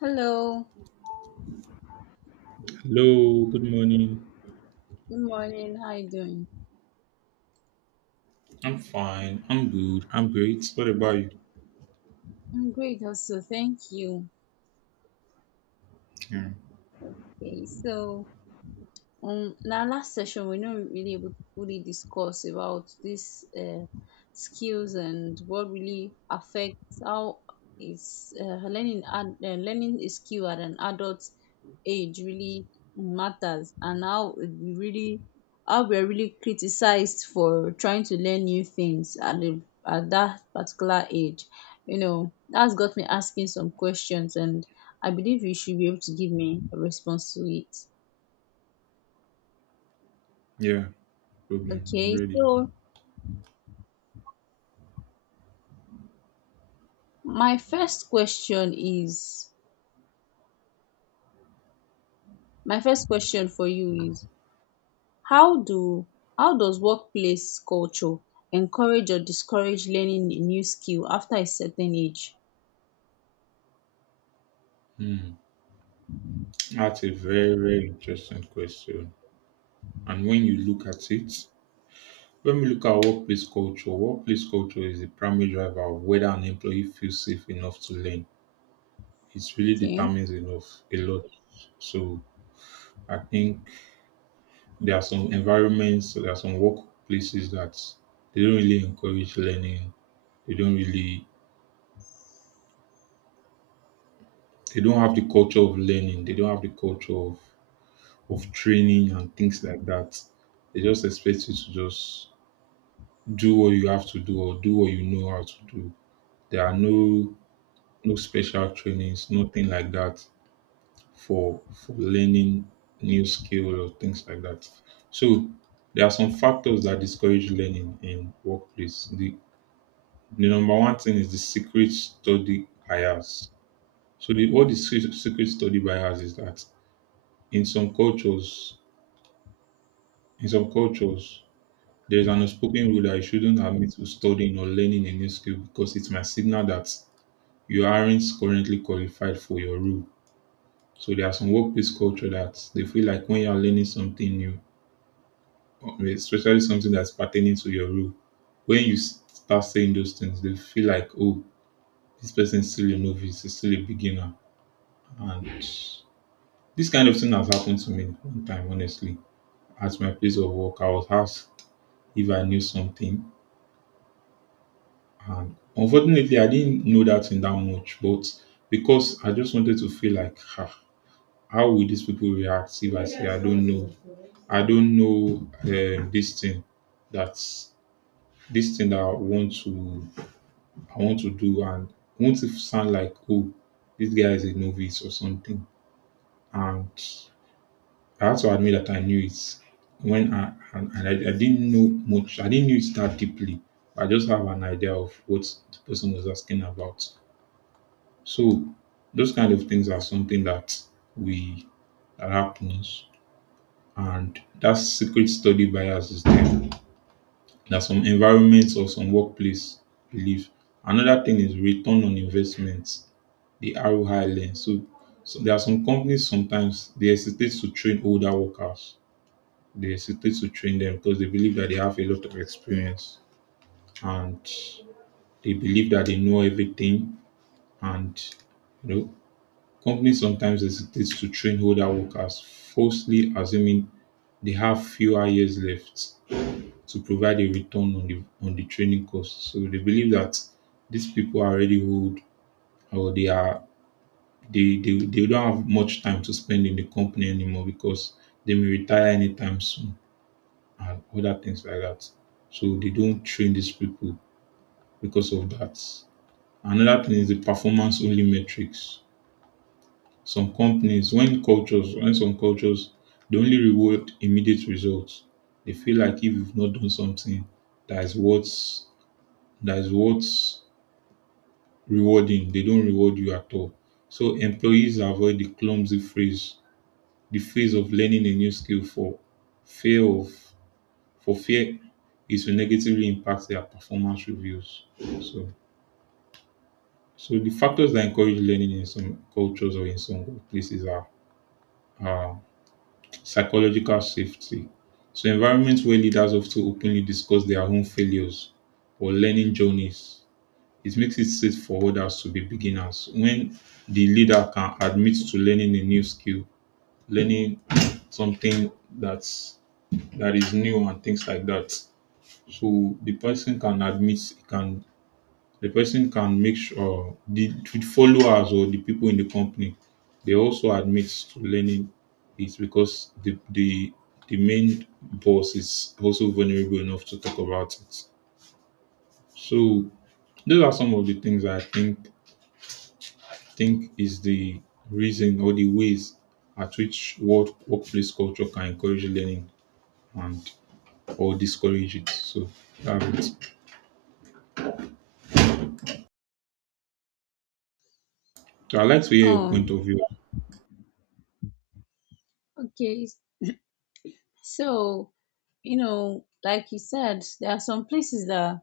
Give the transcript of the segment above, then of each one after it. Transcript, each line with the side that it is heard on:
left: Hello,
right: Hello, good morning.
left: good morning. How you doing?
right: I'm fine. I'm good. I'm great. What about you?
left: I'm great also, thank you.
right: Yeah,
left: Okay, so in our last session we are not really able to fully discuss about these skills and what really affects how is learning a skill at an adult age really matters and how we're really criticized for trying to learn new things at the at that particular age. You know, that's got me asking some questions and I believe you should be able to give me a response to it.
right: yeah, no problem. I'm
left: Okay,
right: ready.
left: so my first question is my first question for you is, how do how does workplace culture encourage or discourage learning a new skill after a certain age?
right: Hmm. That's a very, very interesting question. And when you look at it, when we look at workplace culture is the primary driver of whether an employee feels safe enough to learn. It really
left: Okay.
right: determines enough a lot. So I think there are some environments, there are some workplaces that they don't really encourage learning. They don't really They don't have the culture of learning. They don't have the culture of training and things like that. They just expect you to just do what you have to do or do what you know how to do. There are no special trainings, nothing like that for learning new skills or things like that. So there are some factors that discourage learning in workplace. The number one thing is the secret study bias. So what the secret study bias is that in some cultures In some cultures, there is an unspoken rule that you shouldn't admit to studying or learning a new skill because it might signal that you aren't currently qualified for your role. So there are some workplace culture that they feel like when you are learning something new, especially something that's pertaining to your role, when you start saying those things, they feel like, oh, this person is still a novice, is still a beginner. And this kind of thing has happened to me 1 time, honestly. At my place of work, I was asked if I knew something. And unfortunately, I didn't know that in that much, but because I just wanted to feel like, ah, how will these people react if I say I don't know? I don't know this thing that's this thing that I want to do, and won't it sound like, oh, this guy is a novice or something? And I had to admit that I knew it when I didn't know much. I didn't know it that deeply. I just have an idea of what the person was asking about. So those kind of things are something we that happens, and that secret study bias is there. That some environments or some workplace believe. Another thing is return on investment, the ROI lens. So there are some companies sometimes they hesitate to train older workers. They hesitate to train them because they believe that they have a lot of experience and they believe that they know everything and, you know, companies sometimes hesitate to train older workers, falsely assuming they have fewer years left to provide a return on the training cost. So they believe that these people are already old or they are, they don't have much time to spend in the company anymore because they may retire anytime soon and other things like that. So they don't train these people because of that. Another thing is the performance only metrics. Some companies when cultures when Some cultures, they only reward immediate results. They feel like if you've not done something that is what's rewarding, they don't reward you at all. So employees avoid the clumsy phrase, the phase of learning a new skill for fear of for fear is to negatively impact their performance reviews. So so the factors that encourage learning in some cultures or in some places are psychological safety. So, environments where leaders often openly discuss their own failures or learning journeys, it makes it safe for others to be beginners. When the leader can admit to learning a new skill, learning something that's that is new and things like that, so the person can admit, he can, the person can make sure the followers or the people in the company, they also admit to learning it because the main boss is also vulnerable enough to talk about it. So those are some of the things I think is the reason or the ways at which workplace culture can encourage learning and or discourage it. So that's it. So I'd like to hear your point
left: Um
right: of view.
left: okay, so you know, like you said, there are some places that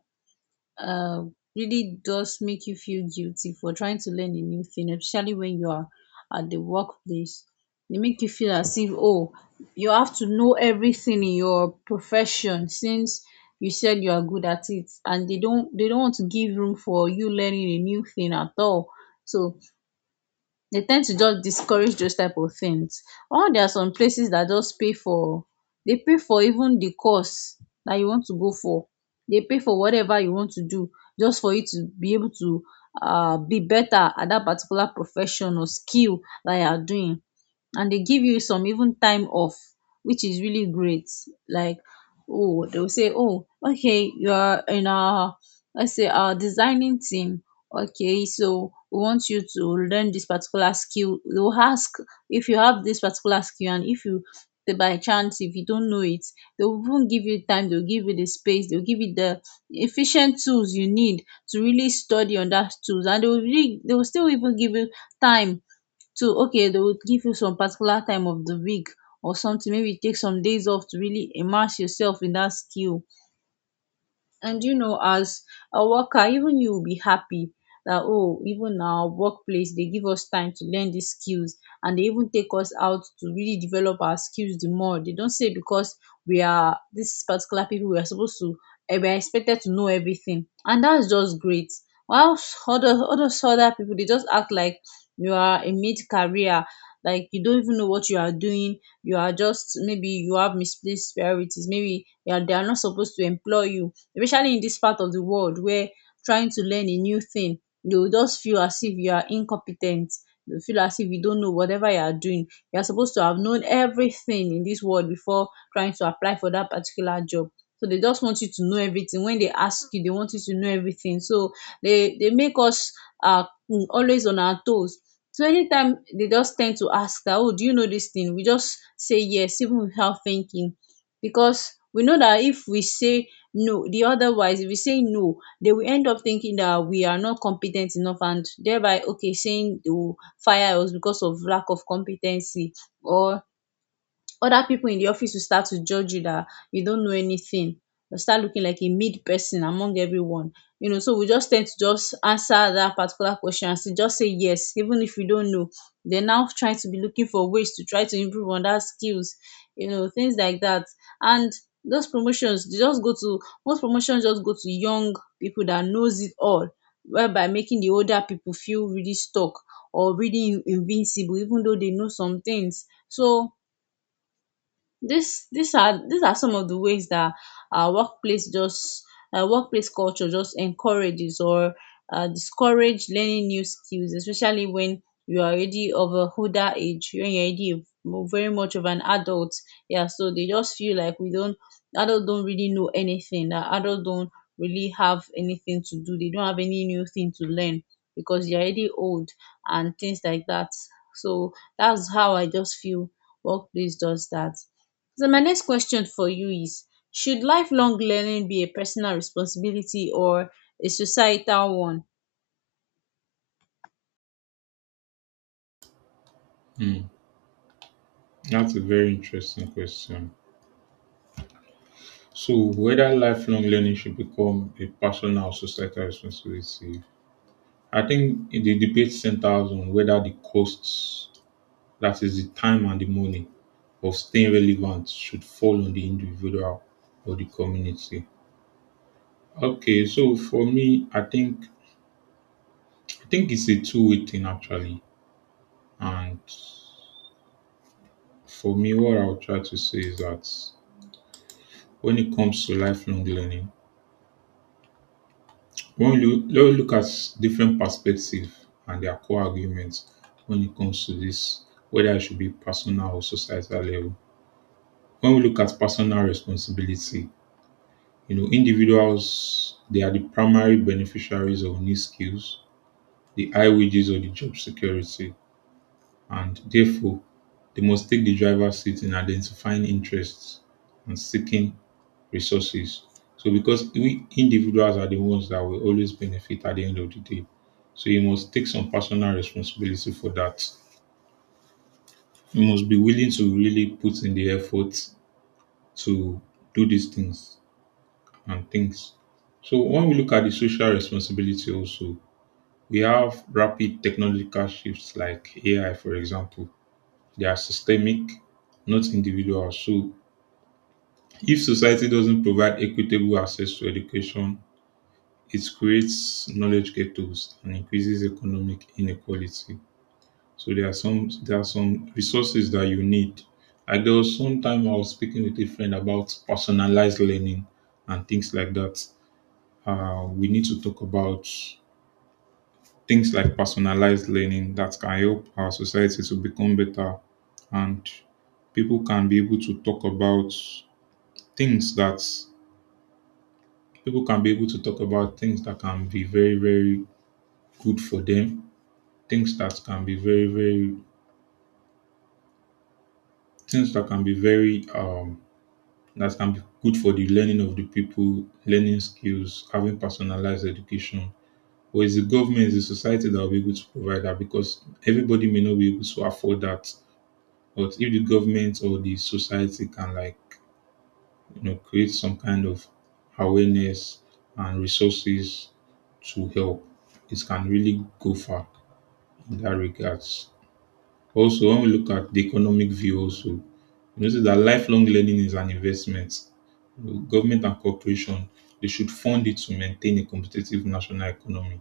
left: uh, really does make you feel guilty for trying to learn a new thing, especially when you are at the workplace. They make you feel as if, oh, you have to know everything in your profession since you said you are good at it, and they don't want to give room for you learning a new thing at all. So they tend to just discourage those type of things. Or there are some places that just pay for even the course that you want to go for. They pay for whatever you want to do, just for you to be able to be better at that particular profession or skill that you are doing, and they give you some even time off, which is really great. Like, oh, they'll say, oh okay, you are in our, let's say, our designing team, okay, so we want you to learn this particular skill. They will ask if you have this particular skill, and if you the- by chance, if you don't know it, they will even give you time, they'll give you the space, they'll give you the efficient tools you need to really study on that tools, and they will still even give you time to, okay, they will give you some particular time of the week or something, maybe take some days off to really immerse yourself in that skill. And you know, as a worker, even you will be happy that, oh, even our workplace, they give us time to learn these skills, and they even take us out to really develop our skills the more. They don't say because we are this particular people we are supposed to we are expected to know everything, and that's just great. While other people, they just act like you are a mid career, like you don't even know what you are doing, you are just, maybe you have misplaced priorities, maybe they are not supposed to employ you, especially in this part of the world where, trying to learn a new thing, they go just feel as if you are incompetent. Ten, you feel as if you don't know whatever you are doing, you are supposed to have known everything in this world before trying to apply for that particular job. So they just want you to know everything. When they ask you, they want you to know everything. So they make us um always on our toes. So anytime they just tend to ask that, oh, do you know this thing, we just say yes even without thinking, because we know that if we say no, the otherwise, if we say no, they will end up thinking that we are not competent enough, and thereby, okay, saying they will fire us because of lack of competency. Or other people in the office will start to judge you that you don't know anything. You'll start looking like a mid person among everyone. You know, so we just tend to just answer that particular question and say, just say yes, even if you don't know. They're now trying to be looking for ways to try to improve on that skills, you know, things like that. And those promotions they just go to most promotions just go to young people that knows it all, whereby making the older people feel really stuck or really invincible, even though they know some things. So this these are some of the ways that our workplace just workplace culture just encourages or discourage learning new skills, especially when you are already of a older age, when you are already a very much of an adult. Yeah, so they just feel like we don't adult don't really know anything, that adult don't really have anything to do, they don't have any new thing to learn because you're already old and things like that. So that's how I just feel workplace does that. So my next question for you is, should lifelong learning be a personal responsibility or a societal one?
right: Hmm, that's a very interesting question. So, whether lifelong learning should become a personal or societal responsibility, I think the debate centers on whether the costs, that is, the time and the money, of staying relevant should fall on the individual or the community. Okay, so for me, I think it's a two-way thing actually. And for me, what I'll try to say is that when it comes to lifelong learning, When you let's look at different perspectives and their core arguments when it comes to this, whether it should be personal or societal level. When we look at personal responsibility, you know, individuals, they are the primary beneficiaries of new skills, the high wages or the job security, and therefore they must take the driver's seat in identifying interests and seeking resources. So because we individuals are the ones that will always benefit at the end of the day. So you must take some personal responsibility for that. You must be willing to really put in the effort to do these things and things. So when we look at the social responsibility also, we have rapid technological shifts like AI, for example. They are systemic, not individual. So if society doesn't provide equitable access to education, it creates knowledge ghettos and increases economic inequality. So there are some resources that you need. Like there was some time I was speaking with a friend about personalized learning and things like that. We need to talk about things like personalized learning that can help our society to become better, and people can be able to talk about things that people can be able to talk about things that can be very, good for them, things that can be very, very things that can be very that can be good for the learning of the people, learning skills, having personalized education. Or is the government, is the society that will be able to provide that, because everybody may not be able to afford that. But if the government or the society can, like, you know, create some kind of awareness and resources to help, it can really go far in that regards. Also, when we look at the economic view also, you notice that lifelong learning is an investment. Government and corporation, they should fund it to maintain a competitive national economy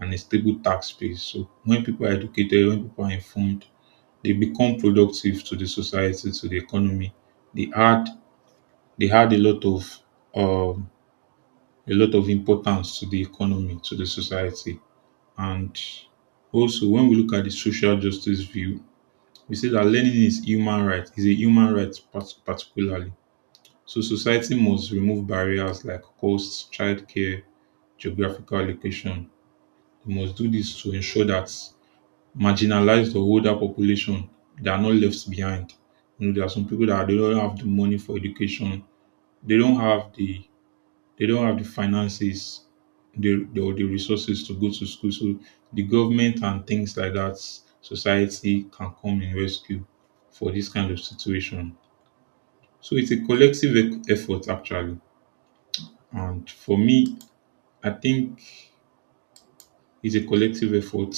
right: and a stable tax base. So when people are educated, when people are informed, they become productive to the society, to the economy. They add they add um, a lot of importance to the economy, to the society. And also when we look at the social justice view, we say that learning is human right, is a human right particularly. So society must remove barriers like cost, childcare, geographical location. We must do this to ensure that marginalized or older population, they are not left behind. You know, there are some people that they don't have the money for education, they don't have the, they don't have the finances, the resources to go to school. So the government and things like that, society can come in rescue for this kind of situation. So it's a collective effort actually. And for me, I think it's a collective effort.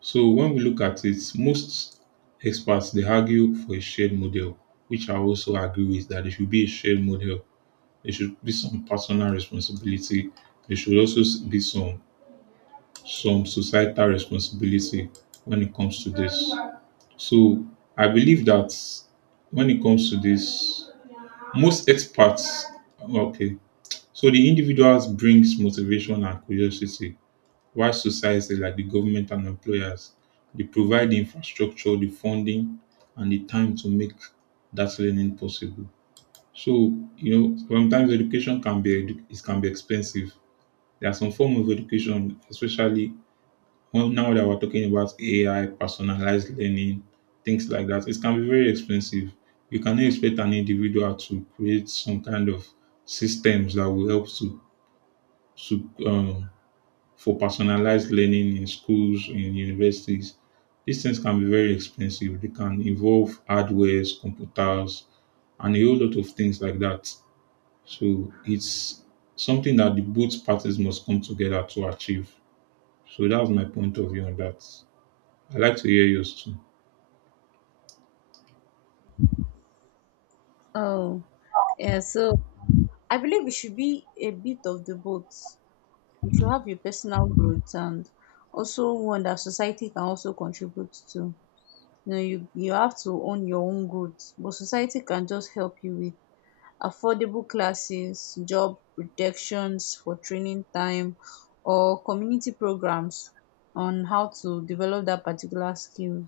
right: So when we look at it, most experts, they argue for a shared model, which I also agree with, that it should be a shared model. There should be some personal responsibility. There should also be some societal responsibility when it comes to this. So I believe that when it comes to this, most experts, okay. So the individuals brings motivation and curiosity, while society like the government and employers, they provide the infrastructure, the funding, and the time to make that learning possible. So, you know, sometimes education can be it can be expensive. There are some form of education especially when now that we're talking about AI, personalized learning, things like that, it can be very expensive. You cannot expect an individual to create some kind of systems that will help to to um, for personalized learning in schools, in universities. These things can be very expensive. They can involve hardwares, computers, and a whole lot of things like that. So it's something that the both parties must come together to achieve. So that's my point of view on that. I'd like to hear yours too.
left: Oh, yeah. So I believe it should be a bit of the both. You should have your personal growth and also one that society can also contribute to. You know, you have to own your own growth, but society can just help you with affordable classes, job protections for training time, or community programs on how to develop that particular skill,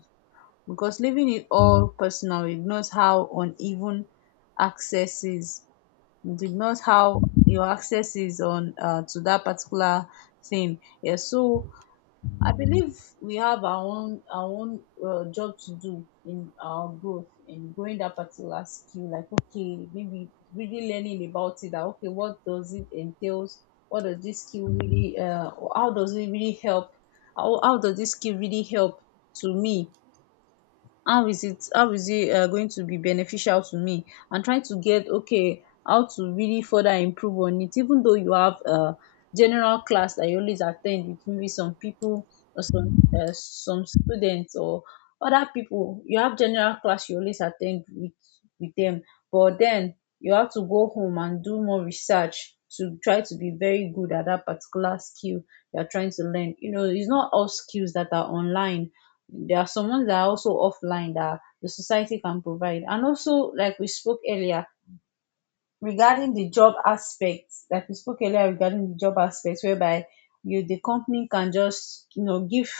left: because leaving it all personal ignores how uneven access is. It ignores how your access is on to that particular thing. Yeah, so I believe we have our own job to do in our growth, in growing that particular skill. Like, okay, maybe really learning about it. That okay, what does it entails? What does this skill really? How does it really help? How does this skill really help to me? How is it going to be beneficial to me, and trying to get, okay, how to really further improve on it, even though you have a general class that you always attend with maybe some people or some students or other people, you have general class you always attend with them, but then you have to go home and do more research to try to be very good at that particular skill you're trying to learn. You know, it's not all skills that are online, there are some ones that are also offline that the society can provide. And also, like we spoke earlier regarding the job aspects, whereby you, the company, can just, you know, give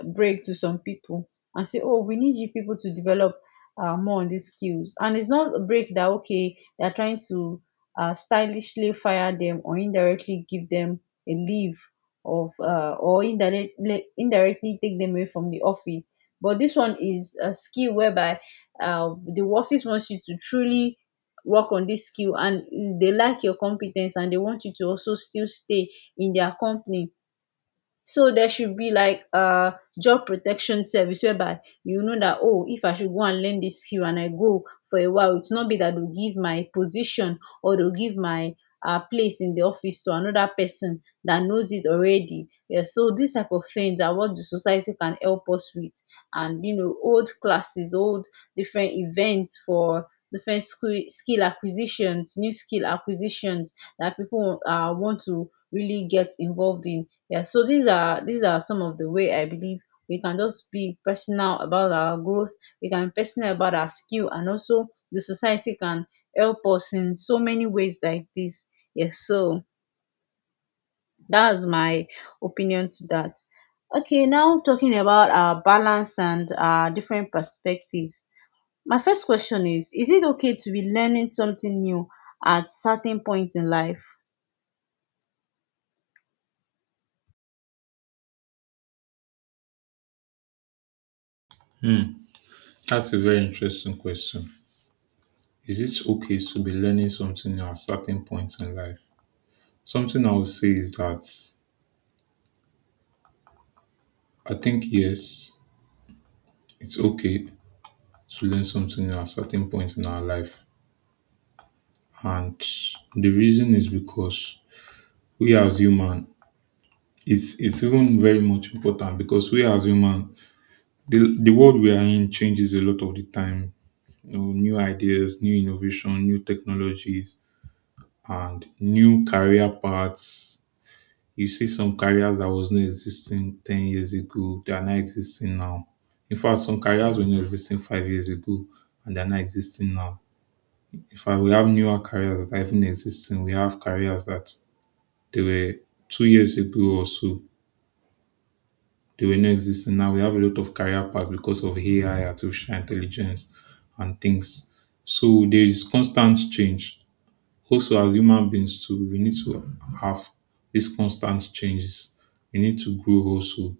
left: a break to some people and say, oh, we need you people to develop more on these skills. And it's not a break that, okay, they're trying to stylishly fire them or indirectly give them a leave of or indirectly indirectly take them away from the office. But this one is a skill whereby the office wants you to truly work on this skill, and they like your compe ten ce, and they want you to also still stay in their company. So there should be like a job protection service whereby you know that, oh, if I should go and learn this skill and I go for a while, it's not be that dey go give my position or dey go give my place in the office to another person that knows it already. Um, so these type of things are what the society can help us with. And you know, old classes old different events for different skill acquisitions, new skill acquisitions that people want to really get involved in. Yeah, so these are some of the way I believe we can just be personal about our growth. We can be personal about our skill, and also the society can help us in so many ways like this. Yes, so that's my opinion to that. Okay, now talking about our balance and our different perspectives. My first question is it okay to be learning something new at certain point in life?
right: Hmm. That's a very interesting question. Is it okay to be learning something at certain points in life? Something I would say is that I think yes, it's okay to learn something at a certain point in our life. And the reason is because we as human, it's even very much important because we as human, the world we are in changes a lot of the time. You know, new ideas, new innovation, new technologies, and new career paths. You see some careers that was not existing 10 years ago, they are not existing now. In fact, some careers were not existing 5 years ago and they are not existing now. In fact, we have newer careers that are even existing. We have careers that they were 2 years ago or so, they were not existing. Now we have a lot of career paths because of AI, artificial intelligence, and things. So there is constant change. Also, as human beings too, we need to have these constant changes. We need to grow also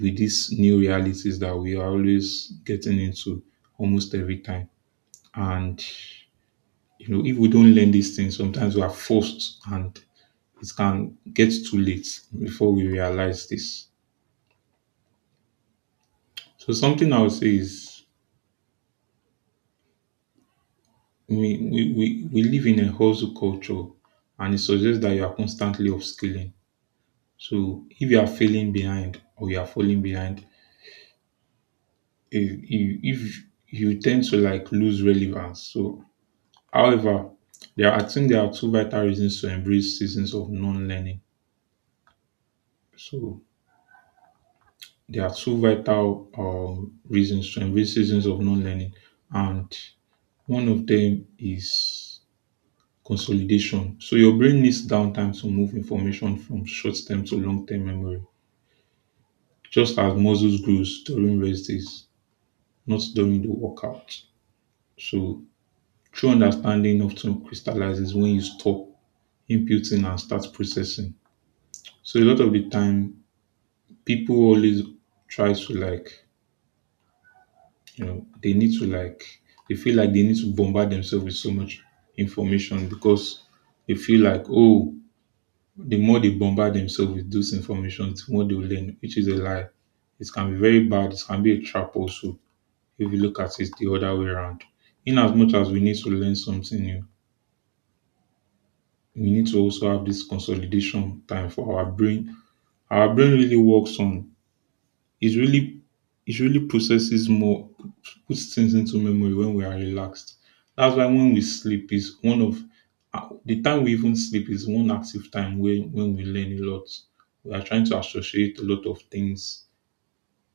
right: with these new realities that we are always getting into almost every time. And you know, if we don't learn these things, sometimes we are forced and it can get too late before we realize this. So something I would say is we live in a hustle culture and it suggests that you are constantly upskilling. So if you are failing behind or you are falling behind, if you tend to like lose relevance. So however, I think there are two vital reasons to embrace seasons of non-learning. So they are two vital reasons to embrace seasons of non-learning, and one of them is consolidation. So your brain needs downtime to move information from short-term to long-term memory, just as muscles grows during rest days, not during the workout. So true understanding often crystallizes when you stop imputing and start processing. So a lot of the time, people always try to like You know, they need to like they feel like they need to bombard themselves with so much information because they feel like oh the more they bombard themselves with those information, the more they will learn, which is a lie. It can be very bad. It can be a trap also if you look at it the other way around. In as much as we need to learn something new, we need to also have this consolidation time for our brain. Our brain really works on it really it really processes more puts things into memory when we are relaxed. That's why when we sleep is one of the time we even sleep is one active time when we learn a lot. We are trying to associate a lot of things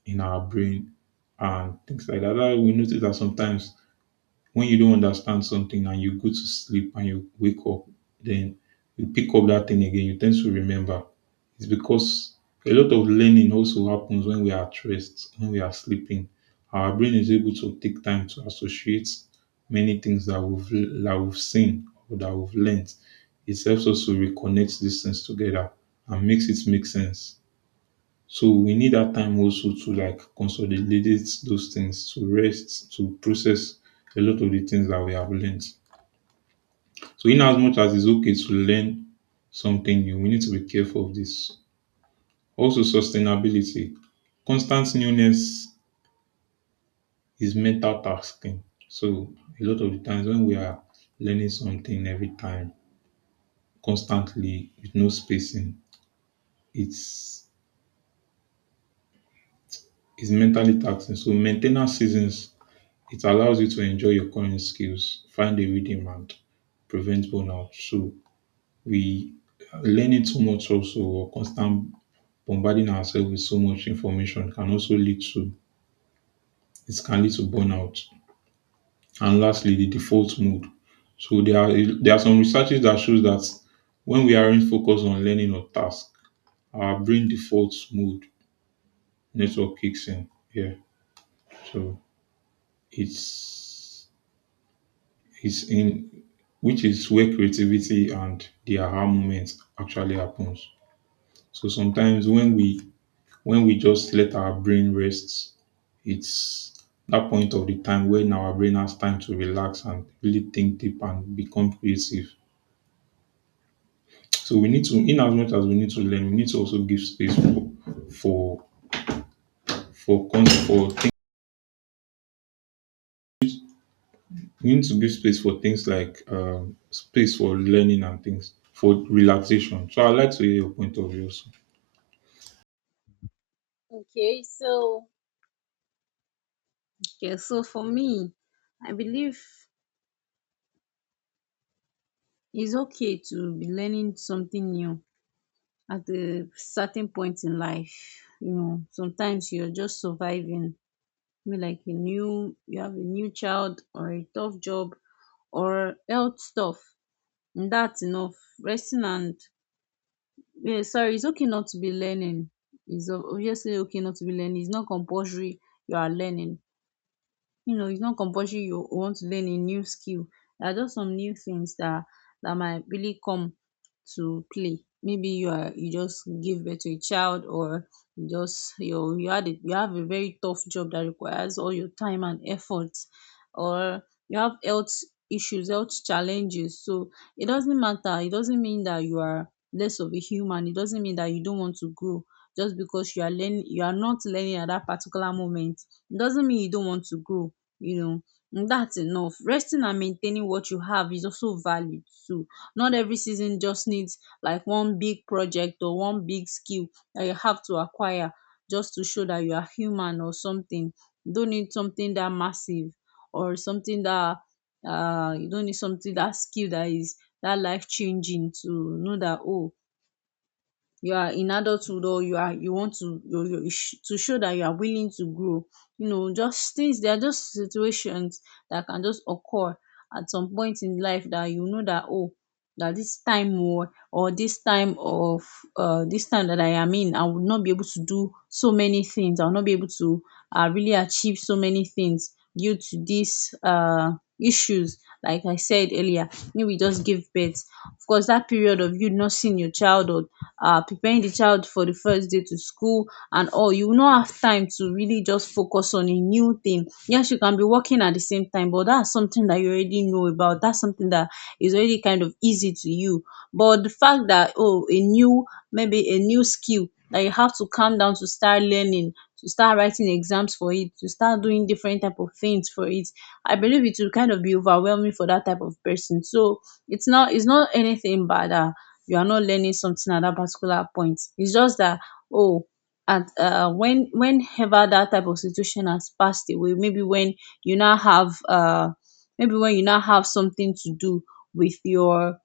right: in our brain and things like that. That's why we notice that sometimes when you don't understand something and you go to sleep and you wake up, then you pick up that thing again, you tend to remember. It's because a lot of learning also happens when we are at rest, when we are sleeping. Our brain is able to take time to associate many things that we've seen or that we've learned. It helps us to reconnect these things together and makes it make sense. So we need that time also to like consolidate those things, to rest, to process a lot of the things that we have learned. So in as much as it's okay to learn something new, we need to be careful of this. Also sustainability. Constant newness is mental tasking. So a lot of the times when we are learning something every time, constantly with no spacing, it's it's mentally taxing. So maintenance seasons, it allows you to enjoy your current skills, find a rhythm and prevent burnout. So we learning too much also or constant bombarding ourselves with so much information can also lead to burnout. And lastly, the default mode. So there are some researches that shows that when we aren't focused on learning or task, our brain default mode network kicks in. Yeah. So it's it's in which is where creativity and the aha moment actually happens. So sometimes when we just let our brain rest, it's that point of the time when our brain has time to relax and really think deep and become creative. So we need to, in as much as we need to learn, we need to also give space for for for things. We need to give space for things like space for learning and things for relaxation. So I'd like to hear your point of view
left: Okay, so Okay, so for me, I believe it's okay to be learning something new at a certain point in life. You know, sometimes you're just surviving. Maybe like a new, you have a new child or a tough job or health stuff. And that's enough. Resting and, yeah, sorry, it's okay not to be learning. It's obviously okay not to be learning. It's not compulsory you are learning. You know, it's not compulsory you want to learn a new skill. There are just some new things that might really come to play. Maybe you are, you just give birth to a child, or you just, you had a, you have a very tough job that requires all your time and effort, or you have health issues, health challenges. So it doesn't matter, it doesn't mean that you are less of a human, it doesn't mean that you don't want to grow just because you are learning, you are not learning at that particular moment. It doesn't mean you don't want to grow, you know. And that's enough. Resting and maintaining what you have is also valid too. Not every season just needs like one big project or one big skill that you have to acquire just to show that you are human or something. You don't need something that massive, or something that, you don't need something, that skill that is that life changing, to know that, oh, you are in adulthood, or you are, you want to, you to show that you are willing to grow, you know. Just things, they are just situations that can just occur at some point in life, that you know that, oh, that this time, or this time of, this time that I am in, I will not be able to do so many things, I will not be able to, really achieve so many things due to these issues. Like I said earlier, maybe just give birth. Of course, that period of you not seeing your child, or preparing the child for the first day to school and all, you will not have time to really just focus on a new thing. Yes, you can be working at the same time, but that's something that you already know about, that's something that is already kind of easy to you. But the fact that, oh, a new, maybe a new skill that you have to calm down to start learning, to start writing exams for it, to start doing different type of things for it, I believe it will kind of be overwhelming for that type of person. So it's not anything bad. You are not learning something at that particular point. It's just that, oh, at when, whenever that type of situation has passed away, maybe when you now have maybe when you now have something to do with your,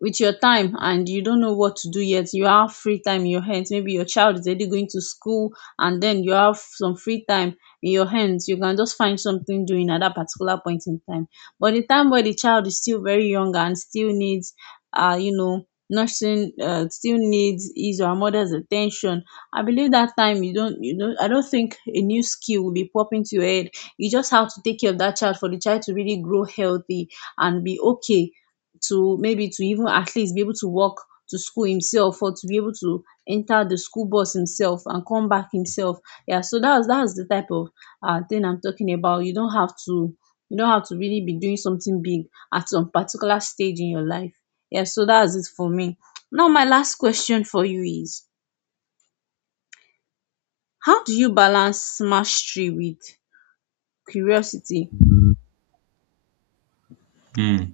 left: with your time, and you don't know what to do yet, you have free time in your hands, maybe your child is already going to school and then you have some free time in your hands, you can just find something doing at that particular point in time. But the time where the child is still very young and still needs you know nursing, still needs his or her mother's attention, I believe that time you don't, you know, I don't think a new skill will be popping to your head. You just have to take care of that child for the child to really grow healthy and be okay, to maybe to even at least be able to walk to school himself, or to be able to enter the school bus himself and come back himself. Yeah, so that's the type of thing I'm talking about. You don't have to, you don't have to really be doing something big at some particular stage in your life. Yeah, so that's it for me. Now my last question for you is, how do you balance mastery with curiosity?
right: also.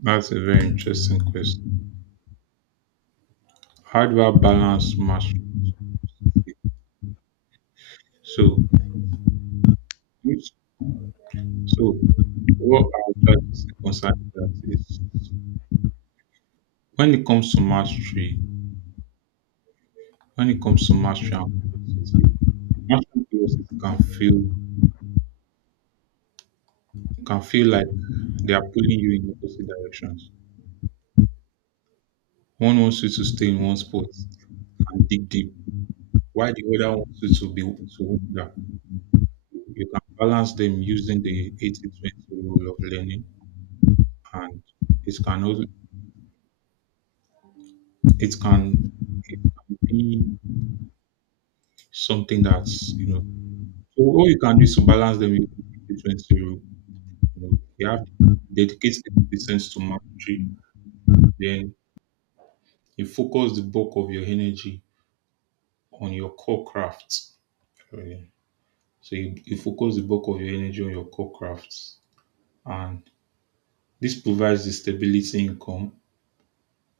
right: That's a very interesting question. Hardware balance matters. So, which- so what I'll try to say concerning that is when it comes to mastery, when it comes to mastery and curiosity can feel like they are pulling you in opposite directions. One wants you to stay in one spot and dig deep, while the other wants you to wander. You can balance them using the 80-20 rule of learning, and it can also it can it can be something that's you know so all you can do is to balance them in the 20 rule. You know, you have to dedicate 80% to mastery, then you focus the bulk of your energy on your core craft. Okay. So you focus the bulk of your energy on your core crafts. And this provides the stability income,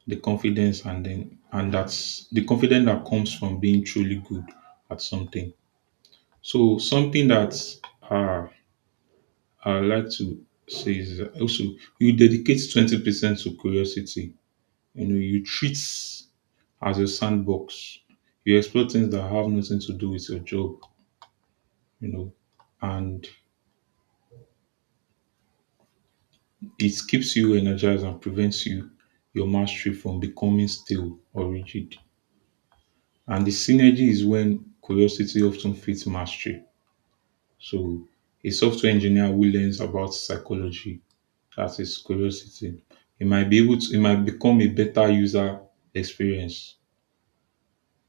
right: the confidence, and that's the confidence that comes from being truly good at something. So something that uh I like to say is that also you dedicate 20% to curiosity. You know, you treat as a sandbox. You explore things that have nothing to do with your job, you know, and it keeps you energized and prevents your mastery from becoming stale or rigid. And the synergy is when curiosity often fits mastery. So a software engineer who learns about psychology, that is curiosity. You might be able to, You might become a better user experience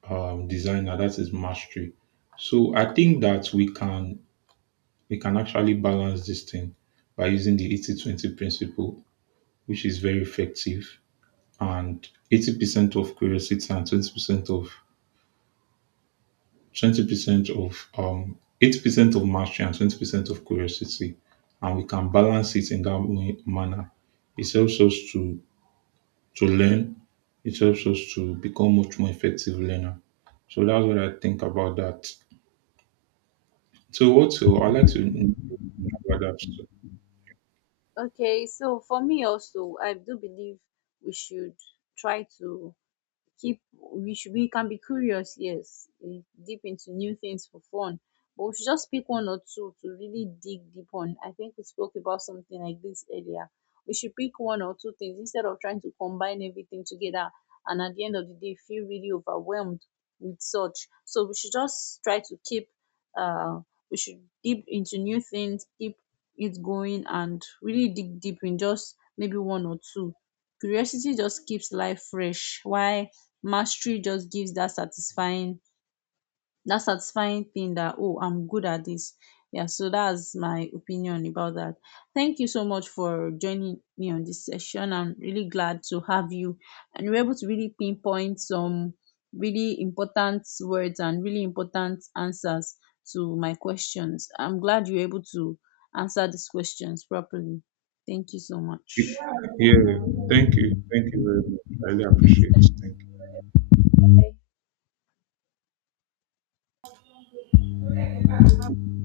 right: designer. That is mastery. So I think that we can actually balance this thing by using the 80-20 principle, which is very effective. And 80% of curiosity and 20% of 20% of 80% of mastery and 20% of curiosity. And we can balance it in that way- manner. It helps us to learn. It helps us to become much more effective learner. So that's what I think about that. So what's your I like to know about that. So,
left: Okay, so for me also, I do believe we should try to keep, we should, we can be curious, yes, deep into new things for fun, but we should just pick one or two to really dig deep on. I think we spoke about something like this earlier. We should pick one or two things instead of trying to combine everything together and at the end of the day feel really overwhelmed with such. So we should just try to keep uh we should deep into new things, keep it going and really dig deep in just maybe one or two. Curiosity just keeps life fresh. Why? Mastery just gives that satisfying, that satisfying thing that, oh, I'm good at this. Yeah, so that's my opinion about that. Thank you so much for joining me on this session. I'm really glad to have you, and we're able to really pinpoint some really important words and really important answers to my questions. I'm glad you're able to answer these questions properly. Thank you so much.
right: yeah, thank you. Thank you very much. I really
left: Next
right: appreciate it. Thank
left: time.
right: you.